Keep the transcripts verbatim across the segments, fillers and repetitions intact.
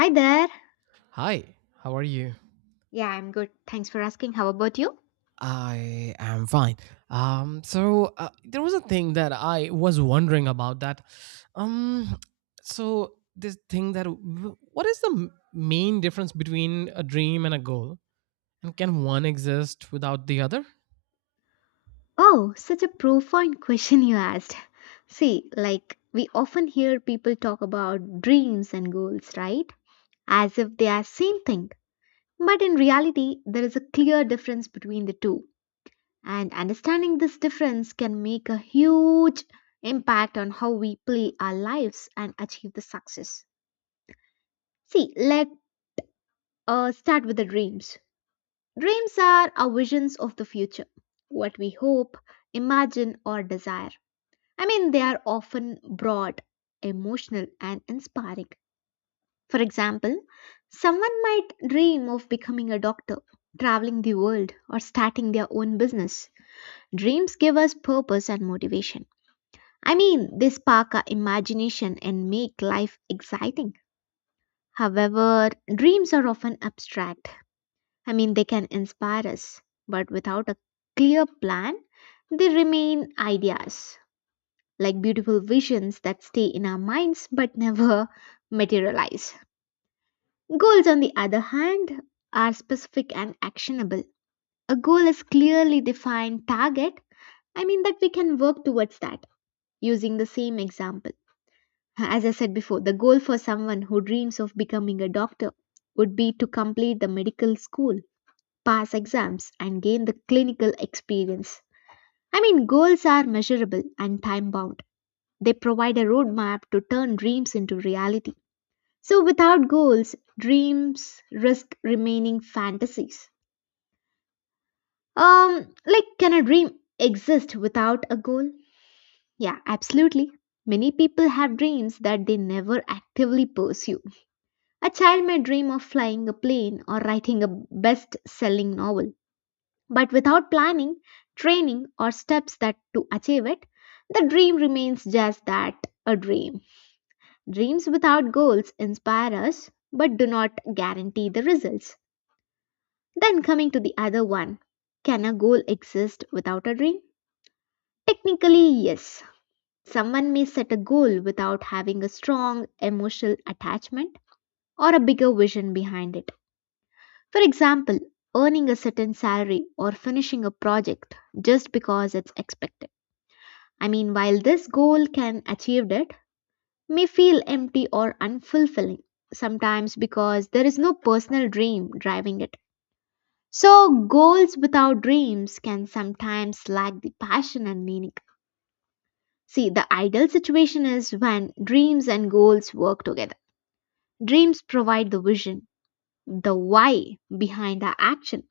Hi there. Hi, how are you? Yeah, I'm good. Thanks for asking. How about you? I am fine. Um, so uh, there was a thing that I was wondering about that. Um, so This thing that w- what is the m- main difference between a dream and a goal, and can one exist without the other? Oh, such a profound question you asked. See, like, we often hear people talk about dreams and goals, right? As if they are same thing. But in reality, there is a clear difference between the two. And understanding this difference can make a huge impact on how we play our lives and achieve the success. See, let uh, start with the dreams. Dreams are our visions of the future, what we hope, imagine, or desire. I mean, they are often broad, emotional, and inspiring. For example, someone might dream of becoming a doctor, traveling the world, or starting their own business. Dreams give us purpose and motivation. I mean, they spark our imagination and make life exciting. However, dreams are often abstract. I mean, they can inspire us, but without a clear plan, they remain ideas, like beautiful visions that stay in our minds but never materialize. Goals, on the other hand, are specific and actionable. A goal is clearly defined target, I mean, that we can work towards that using the same example. As I said before, the goal for someone who dreams of becoming a doctor would be to complete the medical school, pass exams, and gain the clinical experience. I mean, goals are measurable and time bound. They provide a roadmap to turn dreams into reality. So, without goals, dreams risk remaining fantasies. Um, like, can a dream exist without a goal? Yeah, absolutely. Many people have dreams that they never actively pursue. A child may dream of flying a plane or writing a best selling novel. But without planning, training, or steps that to achieve it, the dream remains just that, a dream. Dreams without goals inspire us but do not guarantee the results. Then coming to the other one, can a goal exist without a dream? Technically, yes. Someone may set a goal without having a strong emotional attachment or a bigger vision behind it. For example, earning a certain salary or finishing a project just because it's expected. I mean, while this goal can achieved it, may feel empty or unfulfilling sometimes because there is no personal dream driving it. So, goals without dreams can sometimes lack the passion and meaning. See, the ideal situation is when dreams and goals work together. Dreams provide the vision, the why behind the action,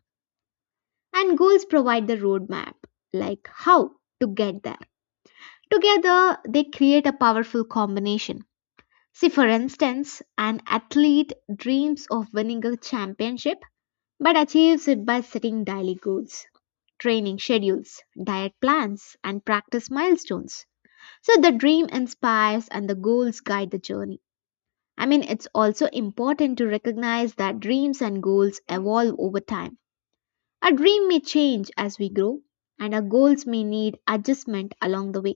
and goals provide the roadmap, like how to get there. Together, they create a powerful combination. See, for instance, an athlete dreams of winning a championship but achieves it by setting daily goals, training schedules, diet plans, and practice milestones. So the dream inspires and the goals guide the journey. I mean, it's also important to recognize that dreams and goals evolve over time. A dream may change as we grow, and our goals may need adjustment along the way.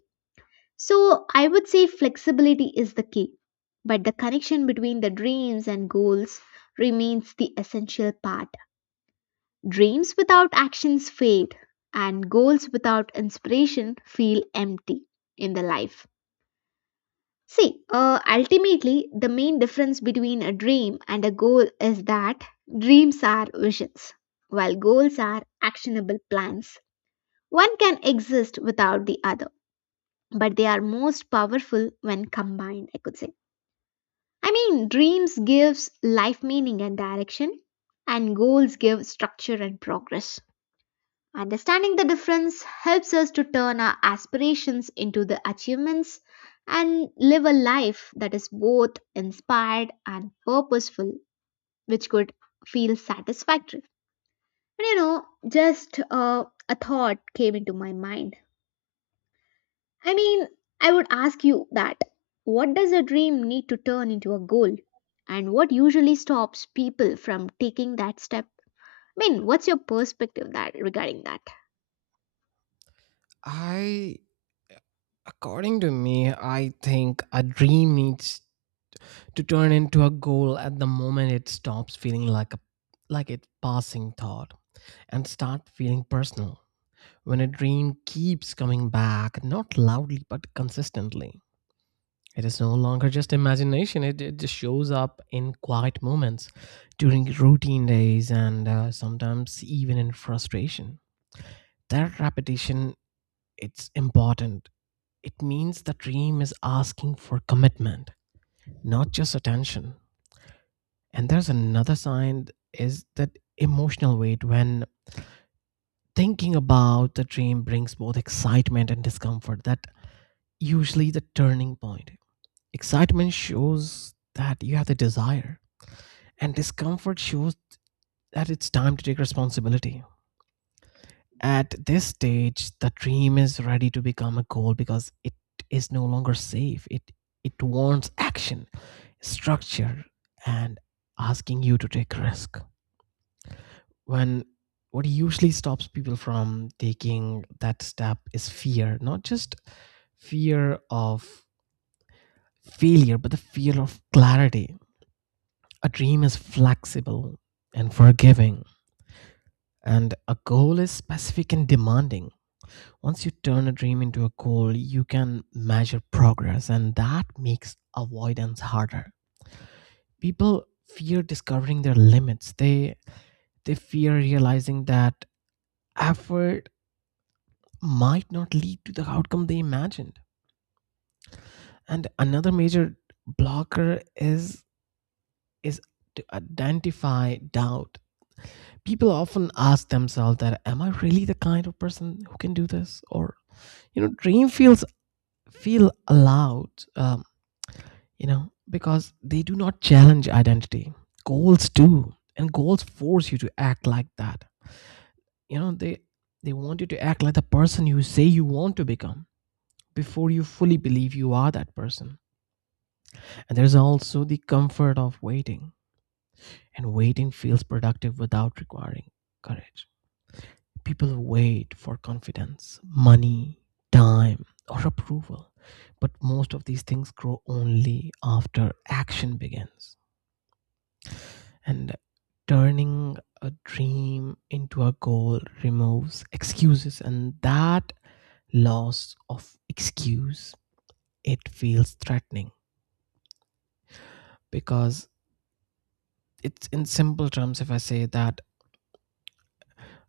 So I would say flexibility is the key, but the connection between the dreams and goals remains the essential part. Dreams without actions fade, and goals without inspiration feel empty in the life. See, uh, ultimately, the main difference between a dream and a goal is that dreams are visions, while goals are actionable plans. One can exist without the other, but they are most powerful when combined, I could say. I mean, dreams gives life meaning and direction, and goals give structure and progress. Understanding the difference helps us to turn our aspirations into the achievements and live a life that is both inspired and purposeful, which could feel satisfactory. And you know, just uh, a thought came into my mind. I mean, I would ask you that what does a dream need to turn into a goal? And what usually stops people from taking that step? I mean, what's your perspective that regarding that? I, According to me, I think a dream needs to turn into a goal at the moment it stops feeling like a like a passing thought and start feeling personal. When a dream keeps coming back, not loudly but consistently, it is no longer just imagination. It, it just shows up in quiet moments, during routine days, and uh, sometimes even in frustration. That repetition, it's important. It means the dream is asking for commitment, not just attention. And there's another sign, is that emotional weight. When thinking about the dream brings both excitement and discomfort, that usually the turning point. Excitement shows that you have the desire, and discomfort shows that it's time to take responsibility. At this stage, the dream is ready to become a goal because it is no longer safe. It it wants action, structure, and asking you to take risk. When what usually stops people from taking that step is fear, not just fear of failure but the fear of clarity. A dream is flexible and forgiving, and a goal is specific and demanding. Once you turn a dream into a goal, you can measure progress, and that makes avoidance harder. People fear discovering their limits. They they fear realizing that effort might not lead to the outcome they imagined. And another major blocker is is to identify doubt. People often ask themselves that, am I really the kind of person who can do this? Or you know, dream feels feel allowed, um, you know, because they do not challenge identity. Goals do, and goals force you to act like that. You know, they they want you to act like the person you say you want to become before you fully believe you are that person. And there's also the comfort of waiting, and waiting feels productive without requiring courage. People wait for confidence, money, time, or approval, but most of these things grow only after action begins. And turning a dream into a goal removes excuses, and that loss of excuse, it feels threatening because it's, in simple terms, if I say that,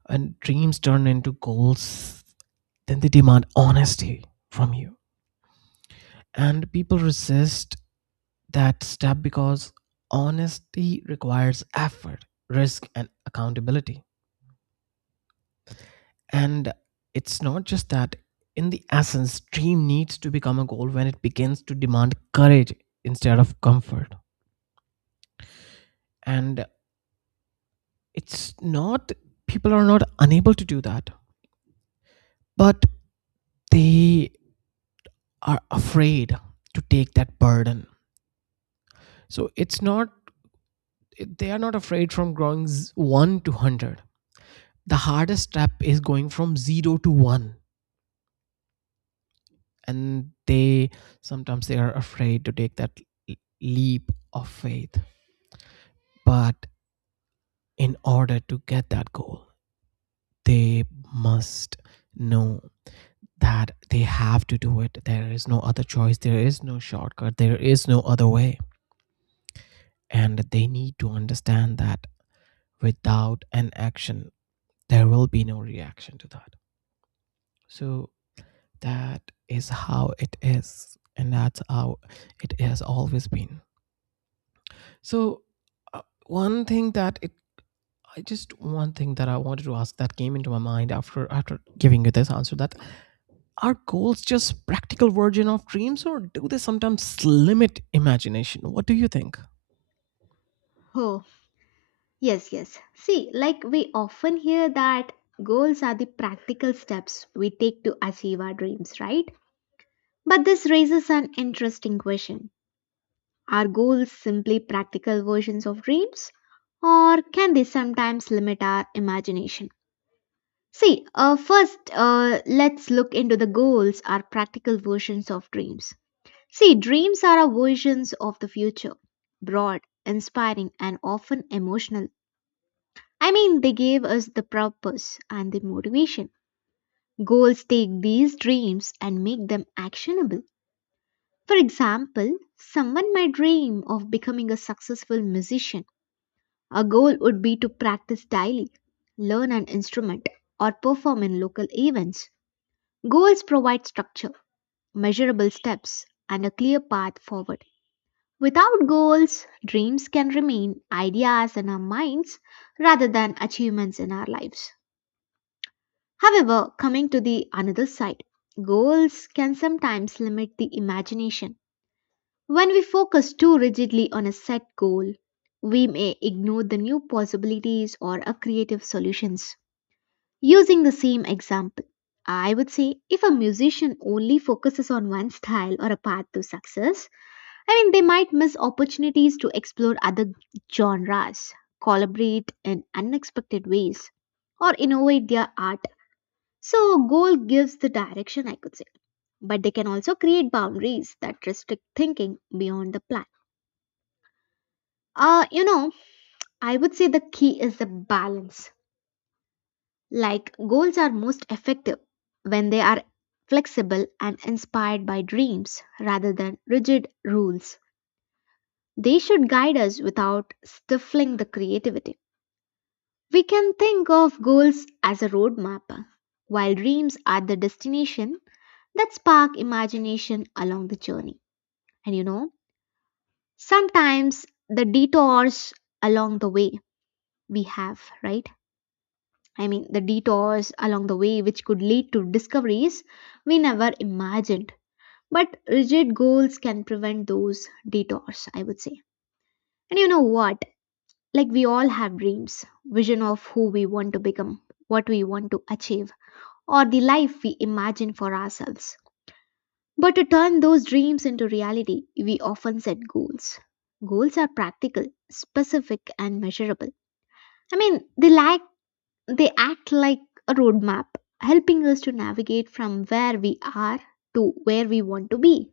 and dreams turn into goals, then they demand honesty from you. And people resist that step because honesty requires effort, risk, and accountability. And it's not just that, in the essence, dream needs to become a goal when it begins to demand courage instead of comfort. And it's not, people are not unable to do that, but they are afraid to take that burden. So it's not, they are not afraid from going z- one to one hundred. The hardest step is going from zero to one, and they, sometimes they are afraid to take that l- leap of faith. But in order to get that goal, they must know that they have to do it. There is no other choice, there is no shortcut, there is no other way. And they need to understand that without an action, there will be no reaction to that. So that is how it is, and that's how it has always been. So, uh, one thing that it I just one thing that I wanted to ask that came into my mind after after giving you this answer, that are goals just practical version of dreams, or do they sometimes limit imagination? What do you think? Oh, yes, yes. See, like we often hear that goals are the practical steps we take to achieve our dreams, right? But this raises an interesting question. Are goals simply practical versions of dreams? Or can they sometimes limit our imagination? See, uh, first, uh, let's look into the goals are practical versions of dreams. See, dreams are our visions of the future, broad, inspiring, and often emotional. I mean, they gave us the purpose and the motivation. Goals take these dreams and make them actionable. For example, someone might dream of becoming a successful musician. A goal would be to practice daily, learn an instrument, or perform in local events. Goals provide structure, measurable steps, and a clear path forward. Without goals, dreams can remain ideas in our minds rather than achievements in our lives. However, coming to the another side, goals can sometimes limit the imagination. When we focus too rigidly on a set goal, we may ignore the new possibilities or a creative solutions. Using the same example, I would say if a musician only focuses on one style or a path to success, I mean, they might miss opportunities to explore other genres, collaborate in unexpected ways, or innovate their art. So, a goal gives the direction, I could say, but they can also create boundaries that restrict thinking beyond the plan. Uh, you know, I would say the key is the balance. Like goals are most effective when they are flexible and inspired by dreams rather than rigid rules. They should guide us without stifling the creativity. We can think of goals as a roadmap, while dreams are the destination that spark imagination along the journey. And you know, sometimes the detours along the way we have, right? I mean, the detours along the way which could lead to discoveries we never imagined. But rigid goals can prevent those detours, I would say. And you know what? Like we all have dreams, vision of who we want to become, what we want to achieve, or the life we imagine for ourselves. But to turn those dreams into reality, we often set goals. Goals are practical, specific, and measurable. I mean, they lack. They act like a roadmap, helping us to navigate from where we are to where we want to be.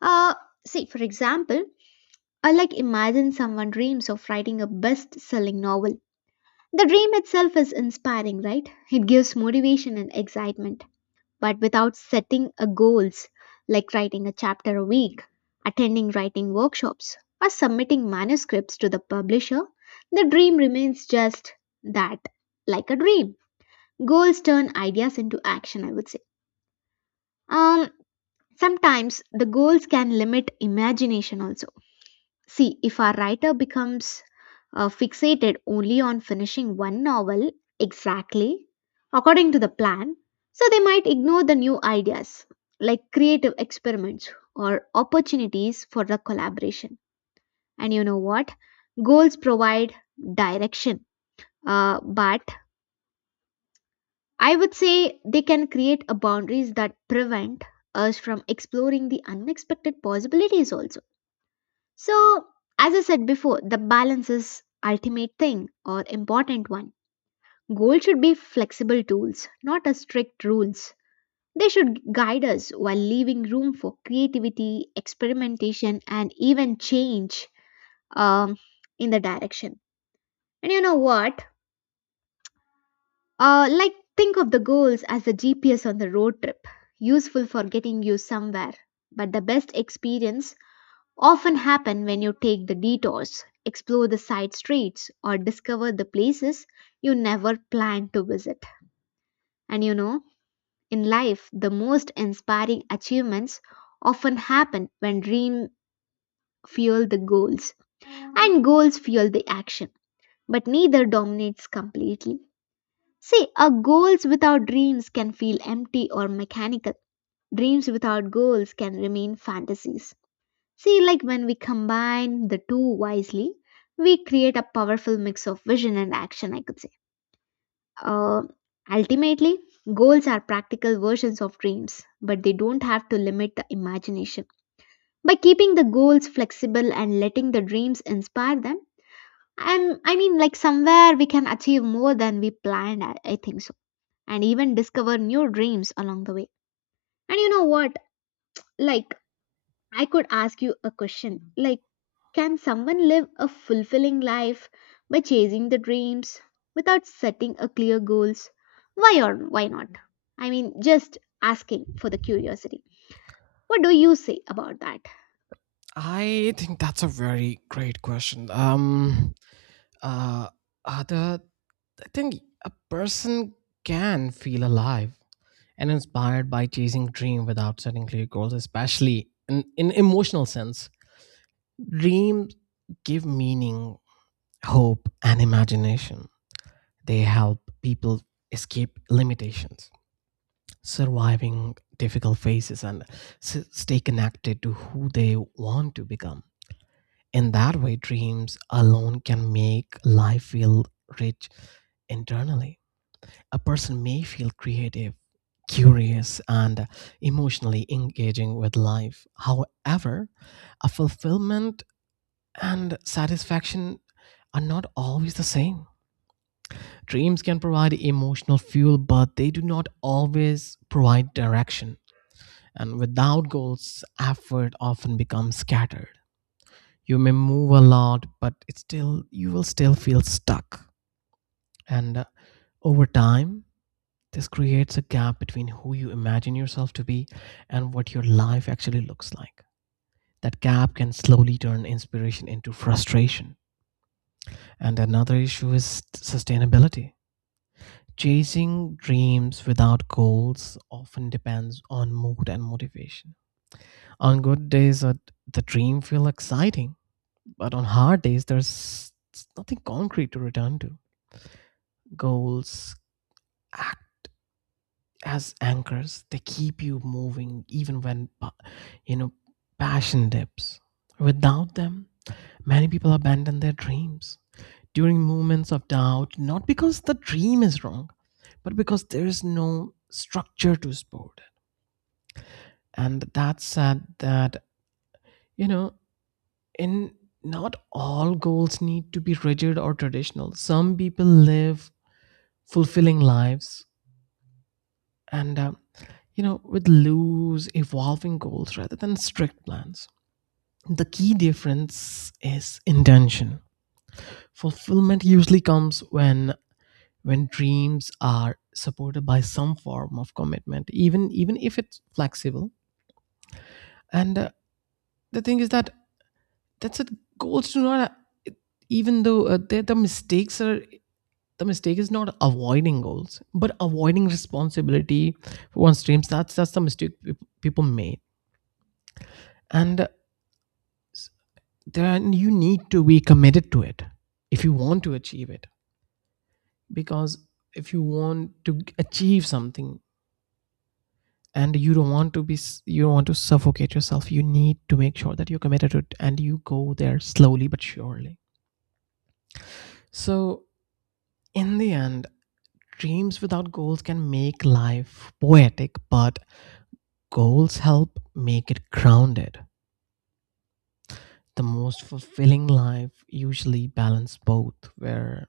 Uh, See, for example, I like imagine someone dreams of writing a best selling novel. The dream itself is inspiring, right? It gives motivation and excitement. But without setting a goals like writing a chapter a week, attending writing workshops, or submitting manuscripts to the publisher, the dream remains just that, like a dream. Goals turn ideas into action, I would say. Um, Sometimes the goals can limit imagination also. See, if our writer becomes uh, fixated only on finishing one novel exactly according to the plan, so they might ignore the new ideas like creative experiments or opportunities for the collaboration. And you know what? Goals provide direction, uh, but I would say they can create a boundaries that prevent us from exploring the unexpected possibilities also. So, as I said before, the balance is ultimate thing or important one. Goals should be flexible tools, not a strict rules. They should guide us while leaving room for creativity, experimentation, and even change um, in the direction. And you know what? Uh, like, think of the goals as a G P S on the road trip, useful for getting you somewhere. But the best experience often happen when you take the detours, explore the side streets, or discover the places you never planned to visit. And you know, in life, the most inspiring achievements often happen when dream fuel the goals and goals fuel the action, but neither dominates completely. See, our goals without dreams can feel empty or mechanical. Dreams without goals can remain fantasies. See, like when we combine the two wisely, we create a powerful mix of vision and action, I could say. Uh, Ultimately, goals are practical versions of dreams, but they don't have to limit the imagination. By keeping the goals flexible and letting the dreams inspire them, and I mean, like somewhere we can achieve more than we planned, I I think so, and even discover new dreams along the way. And you know what? Like, I could ask you a question like, can someone live a fulfilling life by chasing the dreams without setting a clear goals? Why or why not? I mean, just asking for the curiosity. What do you say about that? I think that's a very great question. Um uh, uh the I think a person can feel alive and inspired by chasing dream without setting clear goals, especially in, in emotional sense. Dreams give meaning, hope, and imagination. They help people escape limitations, surviving difficult phases, and s- stay connected to who they want to become. In that way, dreams alone can make life feel rich internally. A person may feel creative, curious, and emotionally engaging with life. However, a fulfillment and satisfaction are not always the same. Dreams can provide emotional fuel, but they do not always provide direction. And without goals, effort often becomes scattered. You may move a lot, but it's still, you will still feel stuck. And uh, over time, this creates a gap between who you imagine yourself to be and what your life actually looks like. That gap can slowly turn inspiration into frustration. And another issue is sustainability. Chasing dreams without goals often depends on mood and motivation. On good days, uh, the dream feels exciting, but on hard days, there's nothing concrete to return to. Goals as anchors, they keep you moving even when pa- you know, passion dips. Without them, many people abandon their dreams during moments of doubt, not because the dream is wrong, but because there is no structure to support it. And that said that, you know, in not all goals need to be rigid or traditional. Some people live fulfilling lives and um, you know, with loose evolving goals rather than strict plans. The key difference is intention. Fulfillment usually comes when when dreams are supported by some form of commitment, even even if it's flexible. And uh, the thing is that that's it goals do not, even though uh, the, the mistakes are the mistake is not avoiding goals but avoiding responsibility for one's dreams. That's that's the mistake peop- people made. And then you need to be committed to it if you want to achieve it. Because if you want to g- achieve something, and you don't want to be s- you don't want to suffocate yourself, you need to make sure that you're committed to it and you go there slowly but surely. So in the end, dreams without goals can make life poetic, but goals help make it grounded. The most fulfilling life usually balance both, where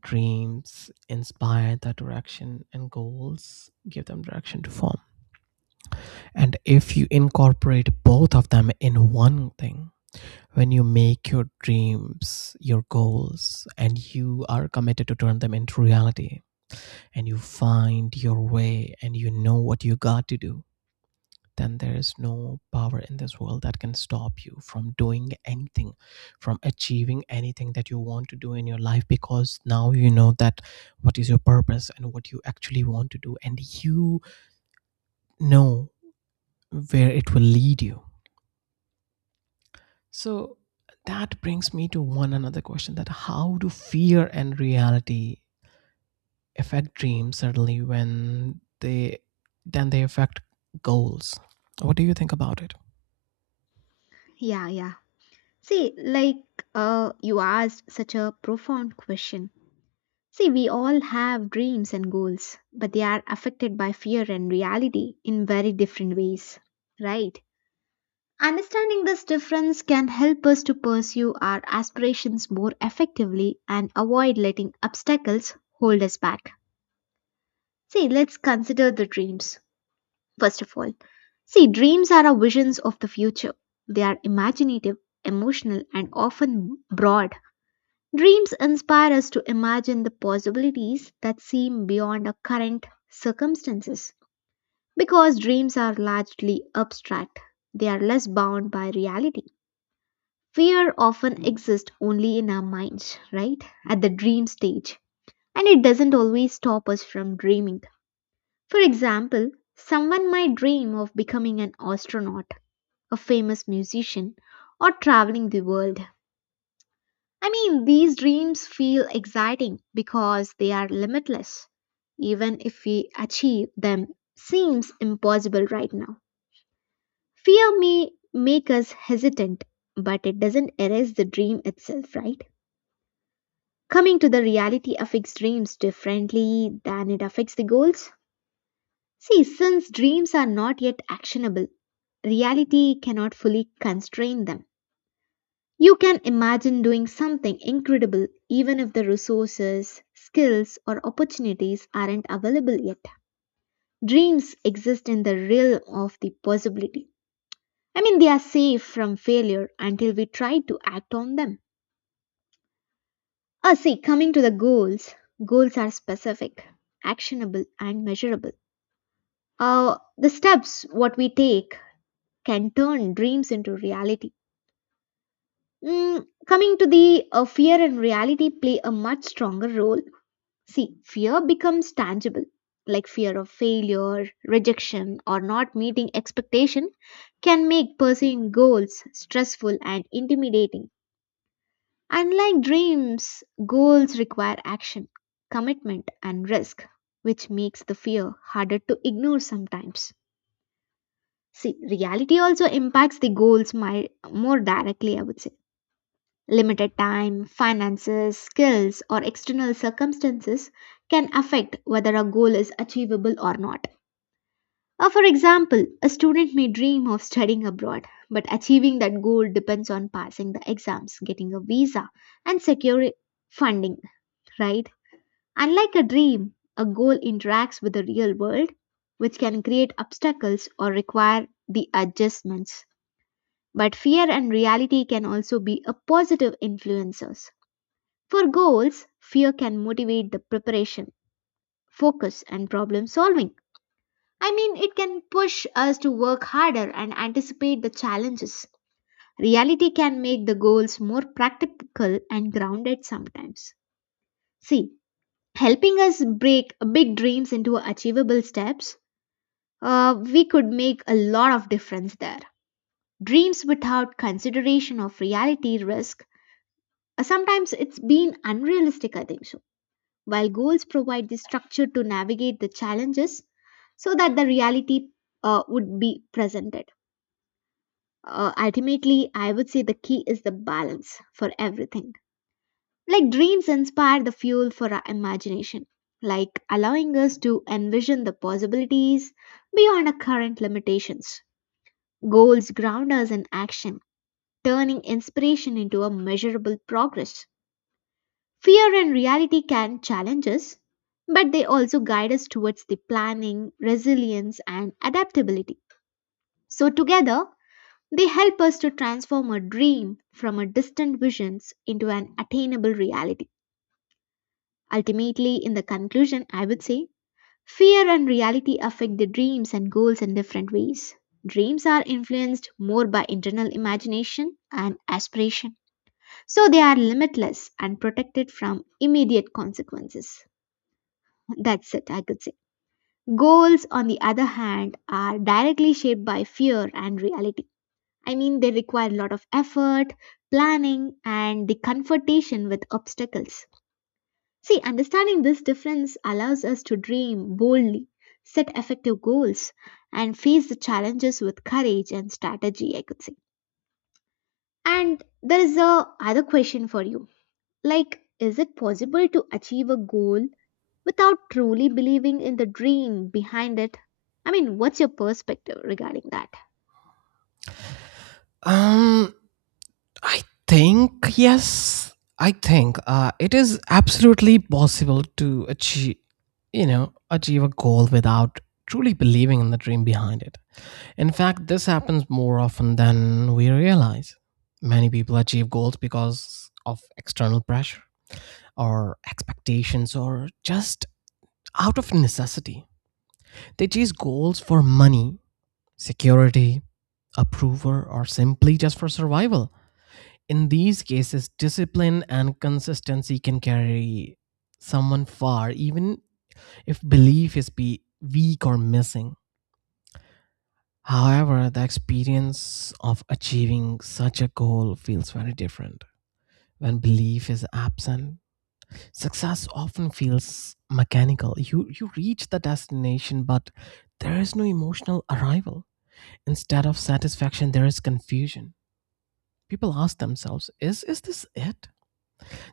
dreams inspire the direction and goals give them direction to form. And if you incorporate both of them in one thing, when you make your dreams your goals and you are committed to turn them into reality, and you find your way, and you know what you got to do, then there is no power in this world that can stop you from doing anything, from achieving anything that you want to do in your life, because now you know that what is your purpose and what you actually want to do, and you know where it will lead you. So that brings me to one another question, that how do fear and reality affect dreams, certainly when they then they affect goals? What do you think about it? Yeah, yeah. See, like uh, you asked such a profound question. See, we all have dreams and goals, but they are affected by fear and reality in very different ways, right? Understanding this difference can help us to pursue our aspirations more effectively and avoid letting obstacles hold us back. See, let's consider the dreams, first of all. See, dreams are our visions of the future. They are imaginative, emotional, and often broad. Dreams inspire us to imagine the possibilities that seem beyond our current circumstances. Because dreams are largely abstract, they are less bound by reality. Fear often exists only in our minds, right? At the dream stage. And it doesn't always stop us from dreaming. For example, someone might dream of becoming an astronaut, a famous musician, or traveling the world. I mean, these dreams feel exciting because they are limitless. Even if we achieve them, seems impossible right now. Fear may make us hesitant, but it doesn't erase the dream itself, right? Coming to the reality affects dreams differently than it affects the goals. See, since dreams are not yet actionable, reality cannot fully constrain them. You can imagine doing something incredible even if the resources, skills, or opportunities aren't available yet. Dreams exist in the realm of the possibility. I mean, they are safe from failure until we try to act on them. Ah, see, coming to the goals, goals are specific, actionable, and measurable. Uh, the steps what we take can turn dreams into reality. Mm, coming to the uh, Fear and reality play a much stronger role. See, fear becomes tangible, like fear of failure, rejection, or not meeting expectation can make pursuing goals stressful and intimidating. Unlike dreams, goals require action, commitment, and risk, which makes the fear harder to ignore sometimes. See, reality also impacts the goals my, more directly, I would say. Limited time, finances, skills, or external circumstances can affect whether a goal is achievable or not. Uh, for example, a student may dream of studying abroad, but achieving that goal depends on passing the exams, getting a visa, and securing funding, right? Unlike a dream, a goal interacts with the real world, which can create obstacles or require the adjustments. But fear and reality can also be a positive influencers. For goals, fear can motivate the preparation, focus, and problem solving. I mean, it can push us to work harder and anticipate the challenges. Reality can make the goals more practical and grounded sometimes. See, helping us break big dreams into achievable steps, uh, we could make a lot of difference there. Dreams without consideration of reality risk, uh, sometimes it's been unrealistic, I think so, while goals provide the structure to navigate the challenges so that the reality uh, would be presented. Uh, ultimately, I would say the key is the balance for everything. Like dreams inspire the fuel for our imagination, like allowing us to envision the possibilities beyond our current limitations. Goals ground us in action, turning inspiration into a measurable progress. Fear and reality can challenge us, but they also guide us towards the planning, resilience, and adaptability. So, together, they help us to transform a dream from a distant visions into an attainable reality. Ultimately, in the conclusion, I would say fear and reality affect the dreams and goals in different ways. Dreams are influenced more by internal imagination and aspiration, so they are limitless and protected from immediate consequences. That's it, I could say. Goals, on the other hand, are directly shaped by fear and reality. I mean, they require a lot of effort, planning, and the confrontation with obstacles. See, understanding this difference allows us to dream boldly, set effective goals, and face the challenges with courage and strategy, I could say. And there is a other question for you. Like, is it possible to achieve a goal without truly believing in the dream behind it? I mean, what's your perspective regarding that? um I think yes. I think uh, it is absolutely possible to achieve, you know, achieve a goal without truly believing in the dream behind it. In fact, this happens more often than we realize. Many people achieve goals because of external pressure, or expectations, or just out of necessity. They chase goals for money, security, approval, or simply just for survival. In these cases, discipline and consistency can carry someone far, even if belief is be weak or missing. However, the experience of achieving such a goal feels very different. When belief is absent, success often feels mechanical. You, you reach the destination, but there is no emotional arrival. Instead of satisfaction, there is confusion. People ask themselves, is, is this it?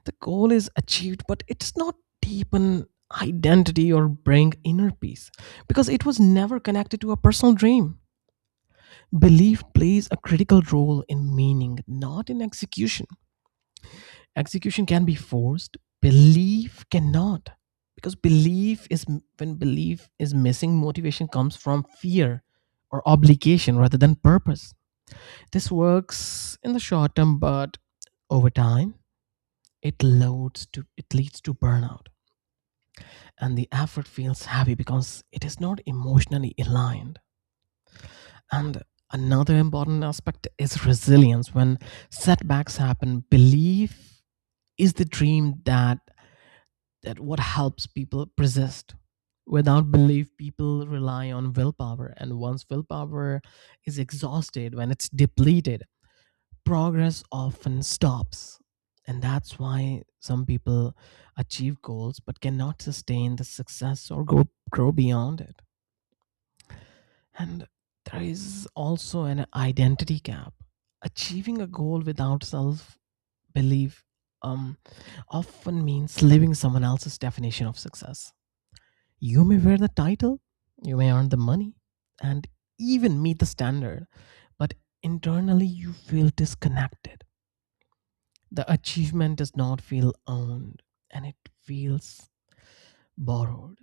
The goal is achieved, but it does not deepen identity or bring inner peace because it was never connected to a personal dream. Belief plays a critical role in meaning, not in execution. Execution can be forced, belief cannot. Because belief is When belief is missing, motivation comes from fear or obligation rather than purpose. This works in the short term, but over time, it loads to it leads to burnout, and the effort feels heavy because it is not emotionally aligned. And another important aspect is resilience. When setbacks happen, belief is the dream that that what helps people persist. Without belief, people rely on willpower, and once willpower is exhausted, when it's depleted, progress often stops. And that's why some people achieve goals but cannot sustain the success or go grow beyond it. And there is also an identity gap. Achieving a goal without self belief um, often means living someone else's definition of success. You may wear the title, you may earn the money, and even meet the standard, but internally you feel disconnected. The achievement does not feel owned, and it feels borrowed.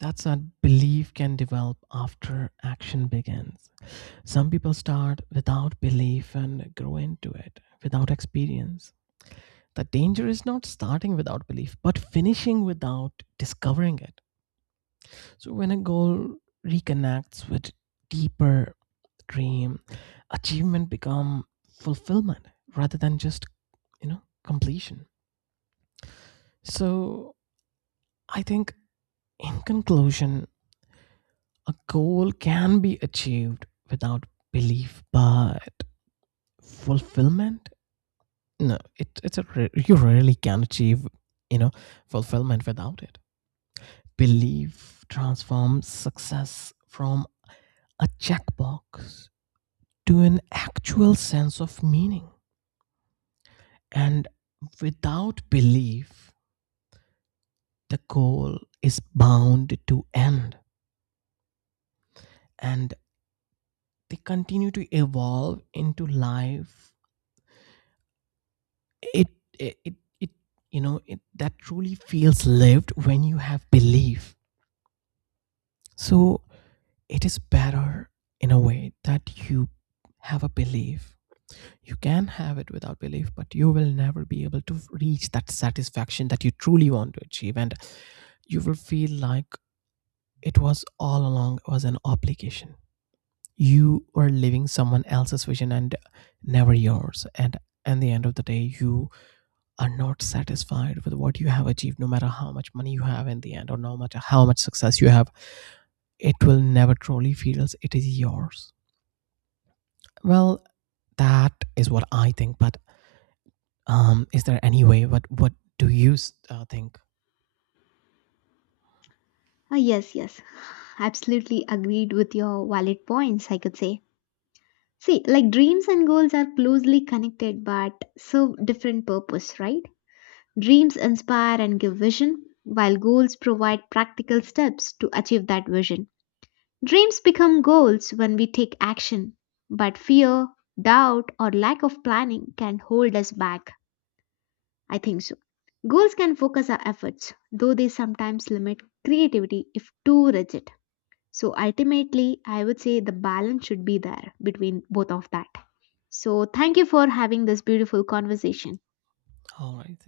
That's what belief can develop after action begins. Some people start without belief and grow into it without experience. The danger is not starting without belief, but finishing without discovering it. So, when a goal reconnects with deeper dream, achievement become fulfillment rather than just, you know, completion. So, I think in conclusion, a goal can be achieved without belief, but fulfillment, no, it, it's a ra- you really can achieve, you know, fulfillment without it. Belief transforms success from a checkbox to an actual sense of meaning. And without belief, the goal is bound to end. And they continue to evolve into life. It it it, it you know, it that truly feels lived when you have belief. So it is better in a way that you have a belief. You can have it without belief, but you will never be able to reach that satisfaction that you truly want to achieve. And you will feel like it was all along was an obligation. You were living someone else's vision and never yours. And at the end of the day, you are not satisfied with what you have achieved, no matter how much money you have in the end, or no matter how much success you have, it will never truly feel as it is yours. Well, that is what I think. But um, is there any way? What what do you s- uh, think? Ah, yes, yes, absolutely agreed with your valid points, I could say. See, like dreams and goals are closely connected but serve different purpose, right? Dreams inspire and give vision, while goals provide practical steps to achieve that vision. Dreams become goals when we take action, but fear, doubt, or lack of planning can hold us back. I think so. Goals can focus our efforts, though they sometimes limit creativity if too rigid. So ultimately, I would say the balance should be there between both of that. So thank you for having this beautiful conversation. All right.